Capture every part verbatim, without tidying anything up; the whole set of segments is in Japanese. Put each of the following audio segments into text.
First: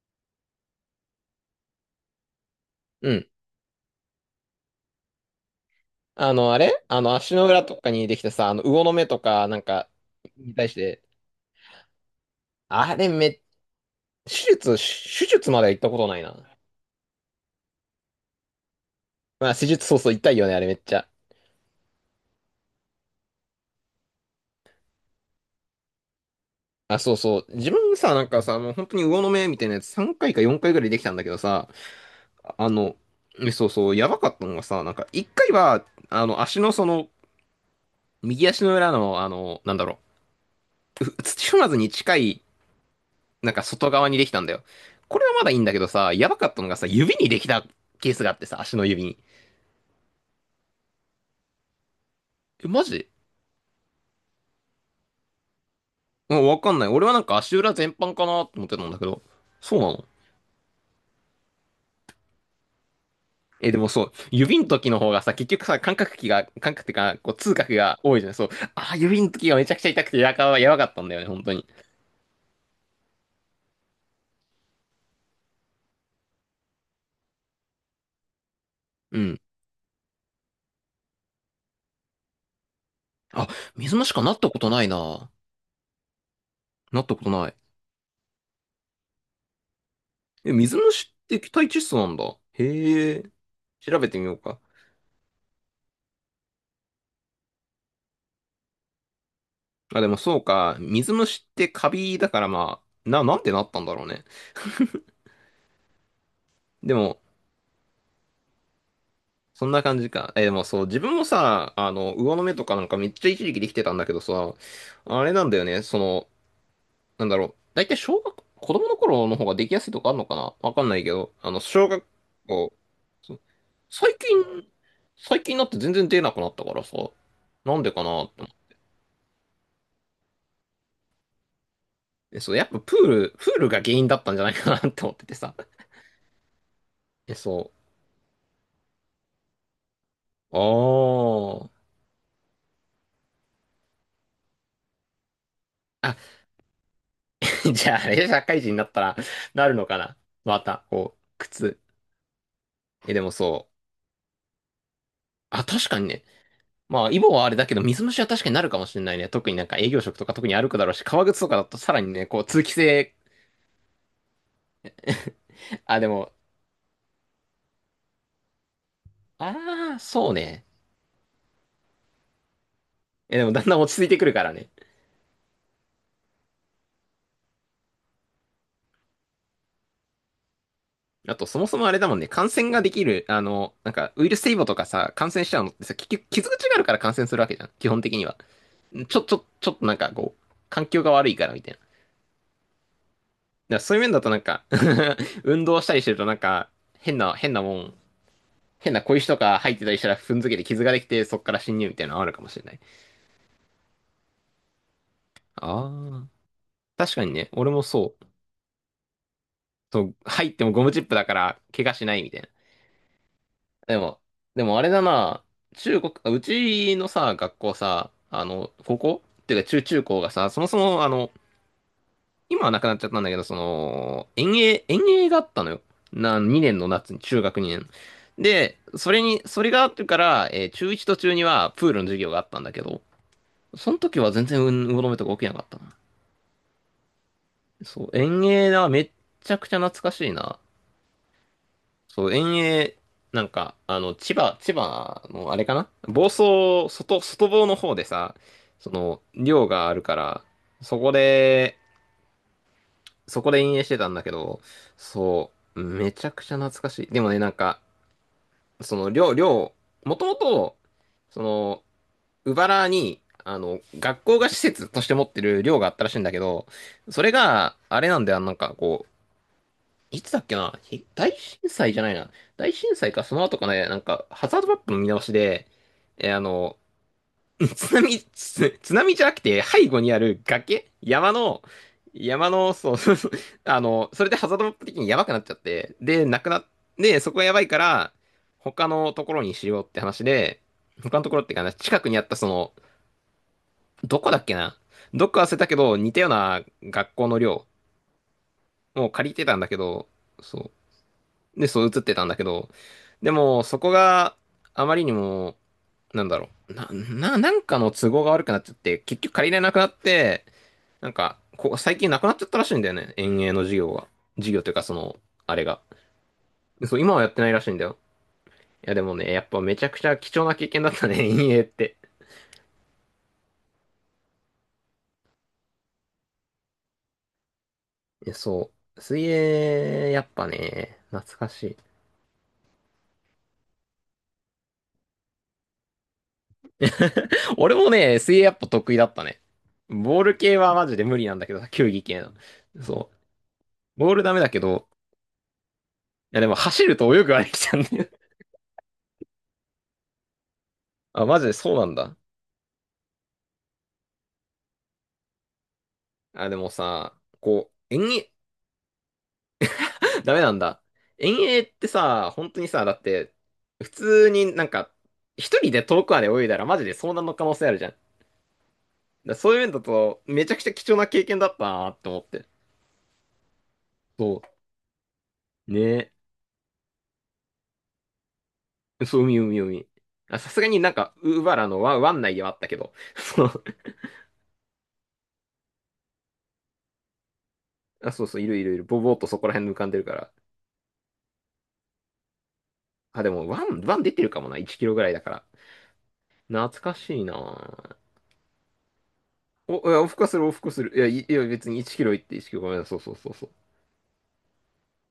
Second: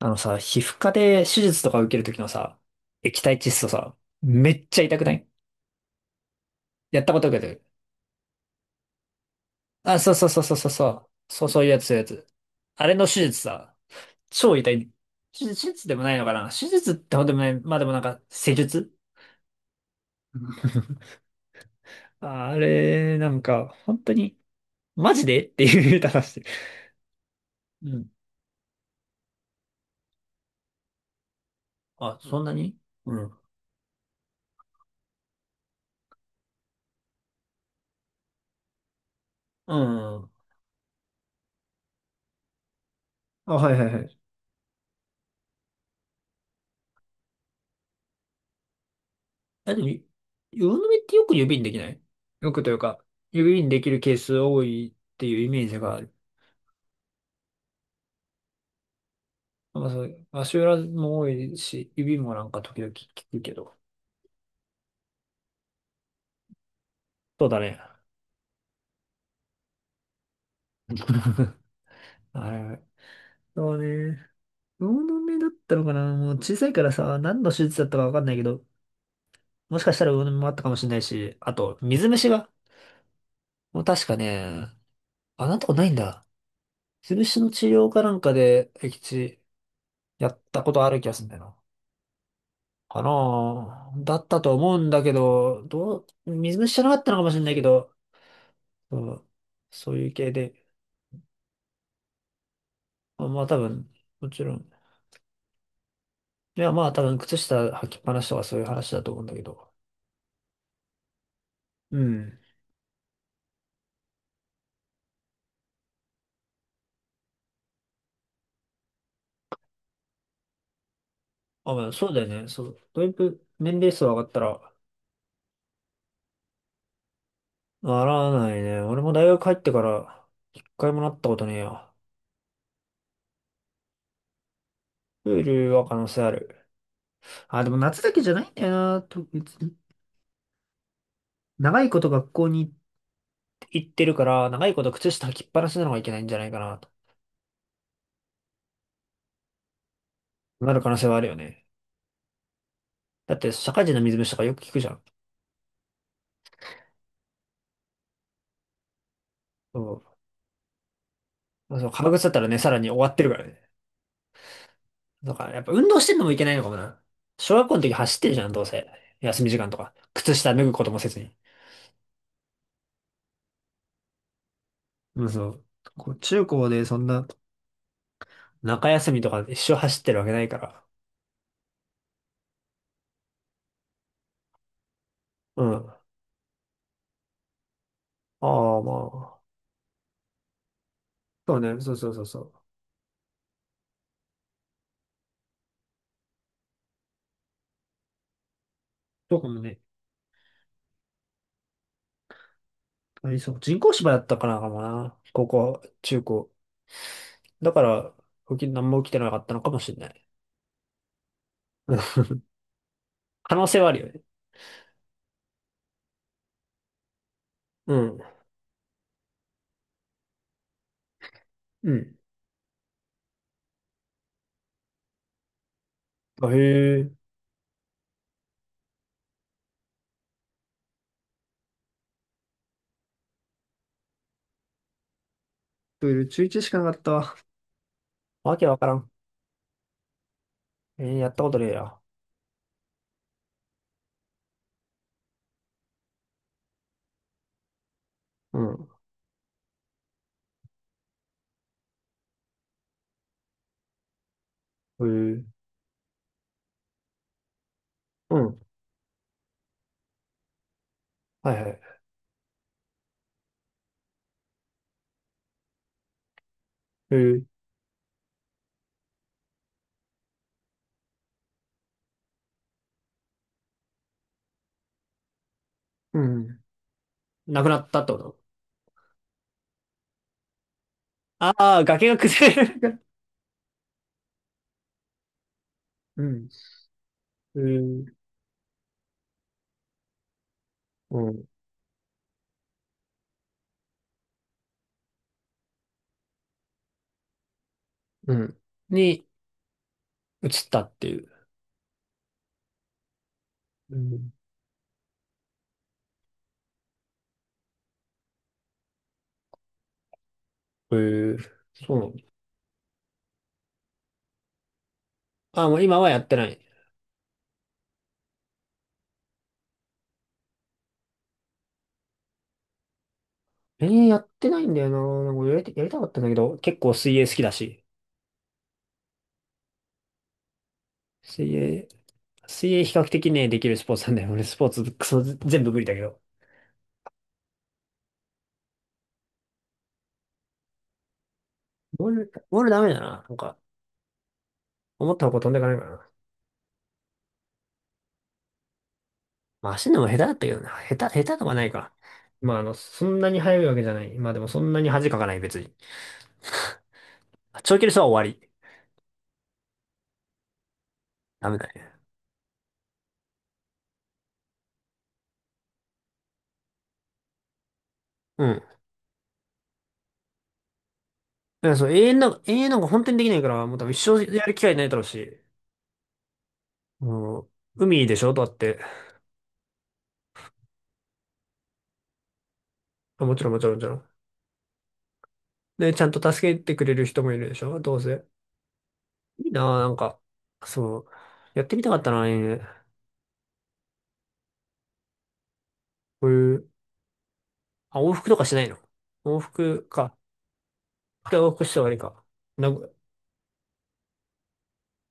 あのさ、皮膚科で手術とか受けるときのさ、う液ん。体窒素さ、めっちゃ痛くない？あの、あれやあったの、ことあ足のる。裏とかにできたさ、あの、魚の目とか、なんか、あ、そうそうそうそにうそ対うしそて、う。そうそういうやつ、そういうやつ。あれあのれ手め、術さ、手超痛術、い。手手術ま術、では手行っ術たでこもとないないのかな？な。手術ってほどでもない。まあでもなんか、施術、まあ、手術、そうそう、痛いよね、あれめっちゃ。あれ、なんか、本当に、マジでっていう話してる。あ、そうそう。自う分ん。さ、なんかさ、もう本当に魚の目みたいなやつさんかいかよんかいぐらいできたんだけどさ、あ、そんなあに？の、うん。えそうそう、やばかったのがさ、なんか、いっかいは、あの、足のその、右足の裏の、あの、うなんだろん。う、ふ土踏まずに近いなあ、んかはいは外いは側にい。できたんだよ。これはまだいいんだけどさ、やばかったのがさ、指にできたケースがあってさ、足の指に。あ、でも、魚の目ってよく指にできない？よくえ、というマか、ジ、指にできるケース多いっていうイメージがある。うん、わかんない。俺はなんか足裏全般かなと思ってたんだけど。そうまなあ、その？う、足裏も多いし、指もなんか時々聞くけえ、ど。でもそう、指の時の方がさ、結局さ、感覚器が、感覚ってか、こう、そう痛だ覚ね。が多いじゃん。そう。あー、指の時がめちゃくちゃ痛くて、やかはやばかったんだよね、本当 に。あれ、そうね。魚の目だったのかな？もう小さいからさ、何の手術だったかわかんないけど、うん。もしかしたら魚の目もあったかもしれないし、あと、水虫が。あ、もう水確虫かかなったこね、とないな。あ、なんとかないんだ。なった水こと虫のない。治療かなんかで、液地やっえ、たこ水とある気虫がするっんてだよ液な。体窒素なんだ。かへえ、なあ調べだてっみようたとか。思うんだけど、どう、水虫じゃなかったのかもしれないけど、そう、そうあ、いでうも系そうで、か。水虫ってカビだからまあ、な、まあ、なまんあて多なったん分、だろうね。もちろん。いや、まあで多分、も、靴下履きっぱなしとかそういう話だと思うんだけそんど。な感じか。え、でもそう、自分もさ、あうの、魚ん。の目とかなんかめっちゃ一時期できてたんだけどさ、あれなんだよね、その、なんだろう。だいたい小学、子供の頃の方ができやすいとかあるのかな、わかんないけど、あの、あ、ま小あ、学そうだよね。そ校、う。だいそう、ぶ年齢層上最がった近、ら、最近になって全然出なくなったからさ、なんでかなならって思なっいて。ね。俺も大学入ってから、一回もなったことねえよ。えそう、やっぱプール、プールが原因だったんじゃないかなって思ってプてーさ。ルは可能性ある。え、あ、でそも夏だけじゃないんだよな、と、別に。う。ああ。長いこと学校に行ってるから、長いこと靴下履きっぱなしなのがいけあ、ないんじゃないかな。と じゃあ、あれ、社会人になったら、なるのかな。まなるた、可能性はこあう、るよね。靴。え、でもだってそ社う。会人の水虫とかよく聞くじゃん。あ、確かにね。まあ、イボはあれだけど、水虫は確かになるかもしれないね。特になんか営そ業う。職とか特に歩くだろうし、革靴とかだまとあそのさら革に靴ね、だったこう、らね、通さ気らに終わっ性。てるからね。だからやっぱ運動あ、しでてんのもも、いけないのかもな。小学校の時走ってるじゃん、どうせ。休み時間とあか。あ、そ靴う下脱ね。ぐこともせずに。え、でもだんだん落ち着いてくるからね。うん、そう。こう中高でそんな中休みとか一生走ってるわけないから。あと、そもそもあれだもんね、感染ができる、あの、なんか、ウイルス性イボとかさ、感染しちゃううのっん。てさ、あ結局、傷口があるから感染するわけじゃん。基本的には。あ、まちょ、ちあ。ょ、ちょっとなんかこう、環境が悪いからそうみたいね、な。そうそうそうそう。だからそういう面だとなんか、 運動したりしてるとなんか、変な、変なもん、変な小石とどかかも入っね、てたりしたら踏んづけて傷ができて、そっから侵入みたいなのあるかもしれない。ありそう。人工芝だったからかもな。高校、中ああ。高。確かにね、俺だかもら、そう。起き、何も起きてなかったのかもしれそなう、い。入ってもゴムチップだから怪う我しなん、いみたいな。可能性はあでるよね。も、でもあれだな、中国、あうちのさ、学校うさ、ん。あの、高校っていうか、中中高がさ、そもそもあの、うん。今はなくなっちゃったんだけど、その、遠泳、遠泳があったのよ。な、あ、へにねんの夏え。に、中学にねん。で、それに、それがあってから、えー中いちと中にはプールの授業があったんだけど、その時は全然運動の目とか起きなかったな。プール中ちゅういちしかなかったわ。そう、遠わけ泳わかはらめん。っちゃくちゃ懐かしいな。えー、やったことねえや。そう、遠泳、なんか、あの、千葉、千葉のあれかな、房総、外、外房の方でさ、うん。その、寮があるから、そこで、そこで陰影してたんだけど、へえ。そう、めちゃくちゃ懐かしい。でもね、なんか、うん。その寮、寮、もともと、そはいはい。の、鵜原に、あの、学校が施設として持ってる寮があったらしいんだけど、へそれえ。があれなんだよ、なんかこう、いつだっけな、ひ大震災じゃないな。大震災か、その後かね、なんか、ハザードマップの見直しで、うえーあん。の、なくなっ津たってこ波、と？つ津波じゃなくて、背後にある崖山あの、あー、崖が山崩れの、そうる。 そうそう、あの、それでハザードマップ的にやばくなっちゃって、うで、なん。くなっ、で、そこがやへばいから、ー、他のところにしようって話で、他うのところん。っていうかな、近くにあったその、どこだっけな、どっか忘れたけど、似たような学校の寮うん。をに借りてたんだけど、移っそたっていう。う。で、そう映ってたんだけど、でも、そこうん。があまりにも、なんだろう、な、な、なんかの都合が悪くなっちゃって、結局借りれなくなって、へなんえ。か、こそ最うな近んなだ。くなっちゃったらしいんだよね。園芸の授業が。授業というか、その、ああれあ、もが。う今はやってない。そう、今はやってないらしいんだよ。いや、でもね、やっぱめちゃくちゃ貴重な経験だったね、園芸って。えー、やってないんだよな。なんかやりた、やりたかったんだけど、結構水泳好きだし。いやそう。水泳、やっぱね、懐か水し泳、水泳比較的ね、できるスポーツなんだよ。俺スポーツ、クソ、全部無理だけど。い。俺もね、水泳やっぱ得意だったね。ボール系はマジで無理なんだけどさ、球技ボー系ル、の。ボールダメだそう。な。なんか、ボールダメだけど、思った方向飛んでいかないからな。いやでも走ると泳ぐはできちゃうんだよ。まあ、走るのも下手だったけどな。下 手、あ、下手マとジでかないそうなか。んだ。まあ、あの、そんなに速いわけじゃない。まあでもそんなに恥かかない、別に。あ、でもさ、こ長距離う、走は遠泳、終わり。ダメなんだ。遠ダメ泳だってね。さ、本当にさ、だって、普通になんか、一人で遠くまで泳いだらマジで遭難の可能性あるじゃん。だかうん。だからそういう面だと、めちゃくちゃ貴重な経験だったらそなう、っ永て遠思っなんか、て。永遠なんか本当にできないから、もう多分一生そやる機会ないだろうし、う。ねもう、海でしょだって。え。そう、海、海、海。あ、さすがになんか、ウーバラの湾、湾内ではあったけど。あ、もちそろんもちう。ろんもちろん。で、ちゃんと助けてくれる人もいるでしょ、どうあ、そせ。うそう、いるいるいる。ぼぼーっとそこいいらな辺に浮かぁ、なんんでるかか。ら。そう。やってみたかったなぁ、ね、あ、でも、湾、湾出てるかもな。いちキロぐらいだから。こういう、懐かしいな。あ、往復とかしないの？往お、復いや、往か。復はする、往復する。いや、いいや、東北別市にとかで1いいキロ行か。っていちキロ、ご名めんな古、さい。そうそうそうそう。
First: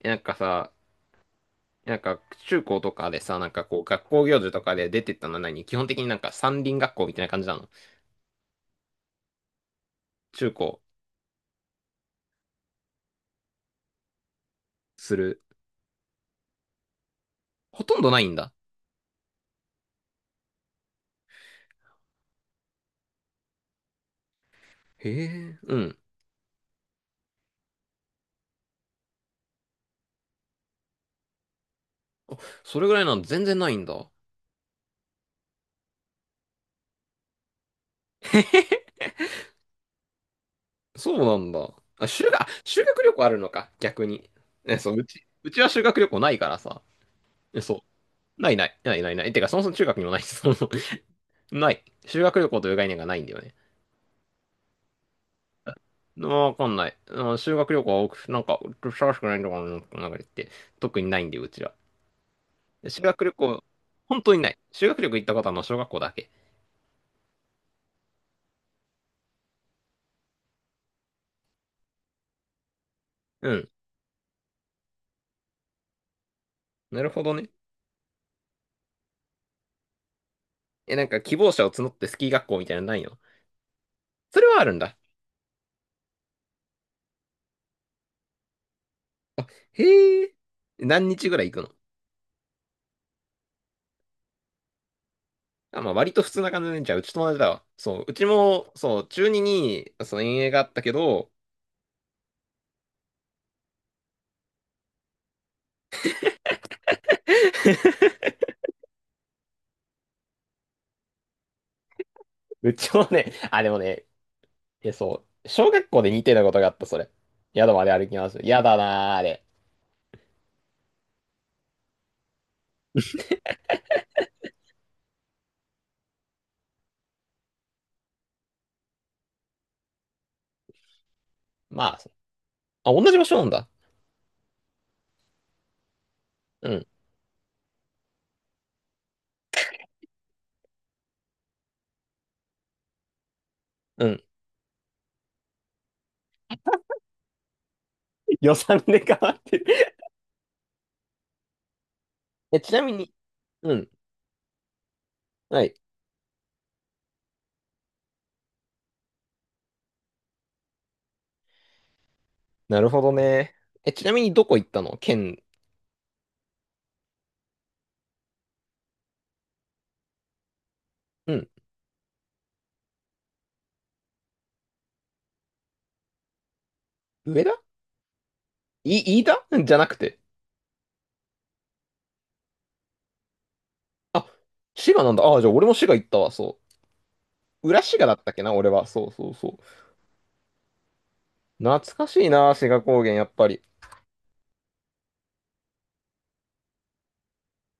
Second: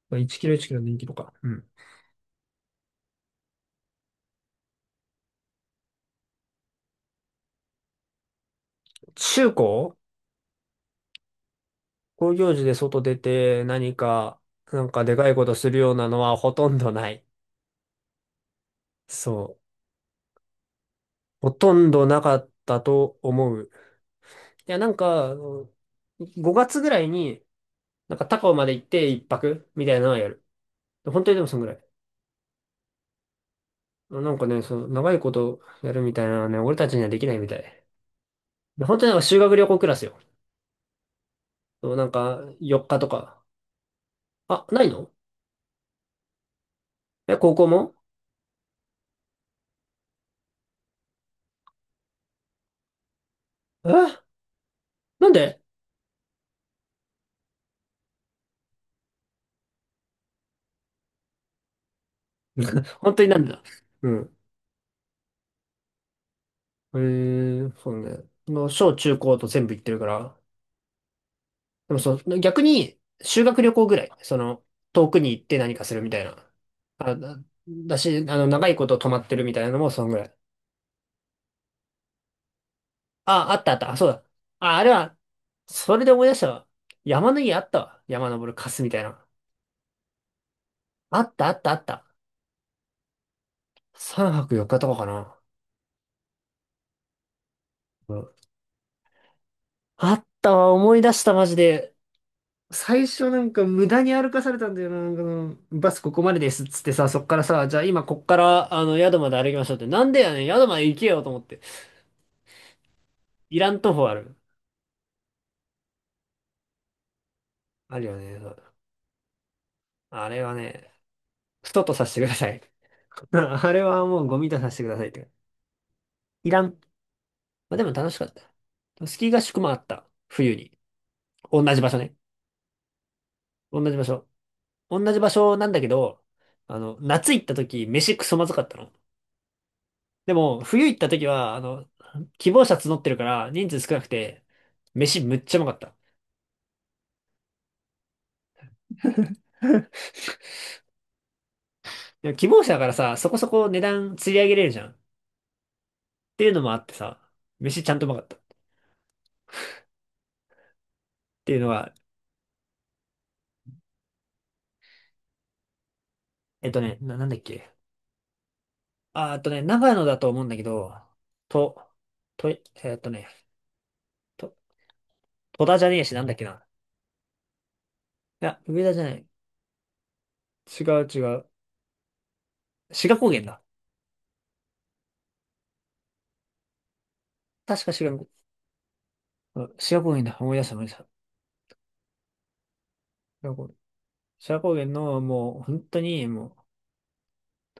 えまなあ、んかいちキロ1さ、キロでいキロか。うん。なんか中高とかでさ、なんかこう学校行事とかで出てったのは何、基本的になんか山林学校みたいな感じなの？中高、中高、高業時で外出て何か、なんかですかいる。ことするようなのはほとんどない。ほとんどないんだ。そう。ほとんどなかったと思う。いや、なんへか、あえ、のうん。ごがつぐらいに、なんか高尾まで行って一泊みたいなのはやる。本当にでもそんぐらい。それぐらいなの？全然ないんだ。なんかね、その長いことやるみたいなのはね、俺たちにはできないみたい。で 本当になんか修学旅行クラスよ。そうなんだ。そうなあ、ん修か学、あ修よっか学と旅行あるか。のか、逆に。あ、え、ないそう、うの？ち、うちは修学旅行ないからさ。え、高え、校そも？う。ないない、ないないない。てか、そもそも中学にもないし、そもそもない。修学旅行という概念がないんだよね。え、なんで？わかんない。うん、修学旅行は多く、なんか、探しくないのかな、なんか言って。特にないんで、うちら。修本当学に旅なんでだ。行、う本ん。当にない。修学旅行行ったことはまあの小学校だけ。えー、そうね。その、小中高と全部行ってるから。でもそう、逆に、修う学ん。旅行ぐらい。その、遠くに行って何かするみたいな。なるあ、ほどだ、ね。だし、あの、長いこと泊まってるみたいなのもそんぐらい。え、なんか希望者を募ってスキー学校みたいなのないの？あ、あったあった。あ、そうだ。それはあるあ、んあれだ。は、それで思い出したわ。山の家あったわ。山登るカスみたいな。へえ。何あ日っぐらたあい行っくたあの？った。さんぱくよっかとかかな。あ、まあ割と普通な感じで、じゃあうちと同じだわ。そう、ううちん、も、そう、中にに、あそう、っ遠泳たがあわ、ったけ思い出した、ど、マジで。最初なんか無駄に歩かされたんだよな。なんかそのバスここまでですっつってさ、そっからさ、じゃあ今こっからあの宿まで歩きましょうって。なんでやねん、宿まで行けよと思って。うちもね、いあ、らでもん徒歩ね、ある。え、そう、小学校で似てたことがあった、それ。宿まである歩よきまね。す。そやう、だなー、あれ。あれはね、ストとさせてください。あれはもうゴミとさせてくださいって。いらん。まあ、でも楽しかった。スキー合宿もあった。冬に。同じま場所あ、ね。あ、同じ場所なんだ。同じ場所。同じ場所なんだけど、うあん。の、夏行った時、飯クソまずかったの。でも、冬行った時は、あの、希望者募ってるから、人数少なうくん。て、飯むっちゃうまかった。予算で変わってる。でも希え、望者ちだなからみに、さ、そこそこう値ん。段釣り上げれるじゃん。っはい。ていうのもあってさ、飯ちゃんとうまかった。っていうのが、なるほどね。え、ちなみにどこ行ったの、県？えっとね、な、なんだっけ。あ、あとね、長野だと思うんだけど、うん。と、と、えっとね、と、戸田じゃねえし、なんだっけな。上田。いや、上田じゃない、飯い。田、うんじゃなくて。違う違う。志賀高原だ。あ、滋賀なんだ。あ、じゃあ俺も滋賀行ったわ、そう。裏確か滋志賀賀、だうっん、たっけな、俺は。そうそうそう。志賀高原だ。思い出した思い出した。志懐かしいな、滋賀高原、やっ賀ぱり。高原、志賀高原の、もう、本当に、もう、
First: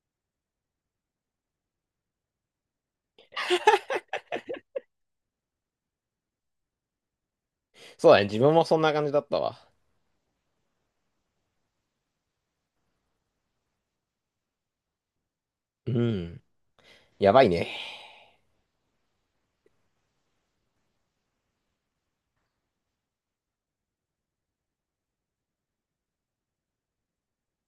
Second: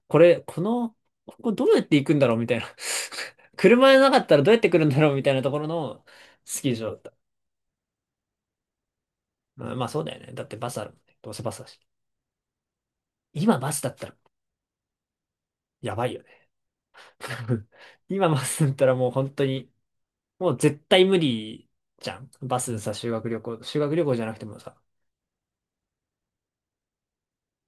これ、この、ここどうやって行くんだろうみたいな。車じゃなかったらどうやって来るんだろうみたいなところのスキー場だった。そうだね、自分もそんな感じだったわ。まあ、まあそうだよね。だってバスあるもんね。どうせバスだし。今バスだったらうやばいよん。ね。やばい ね。今バスだったらもう本当に、もう絶対無理じゃん。バスさ、修学旅行、修学旅行じゃなくてもさ、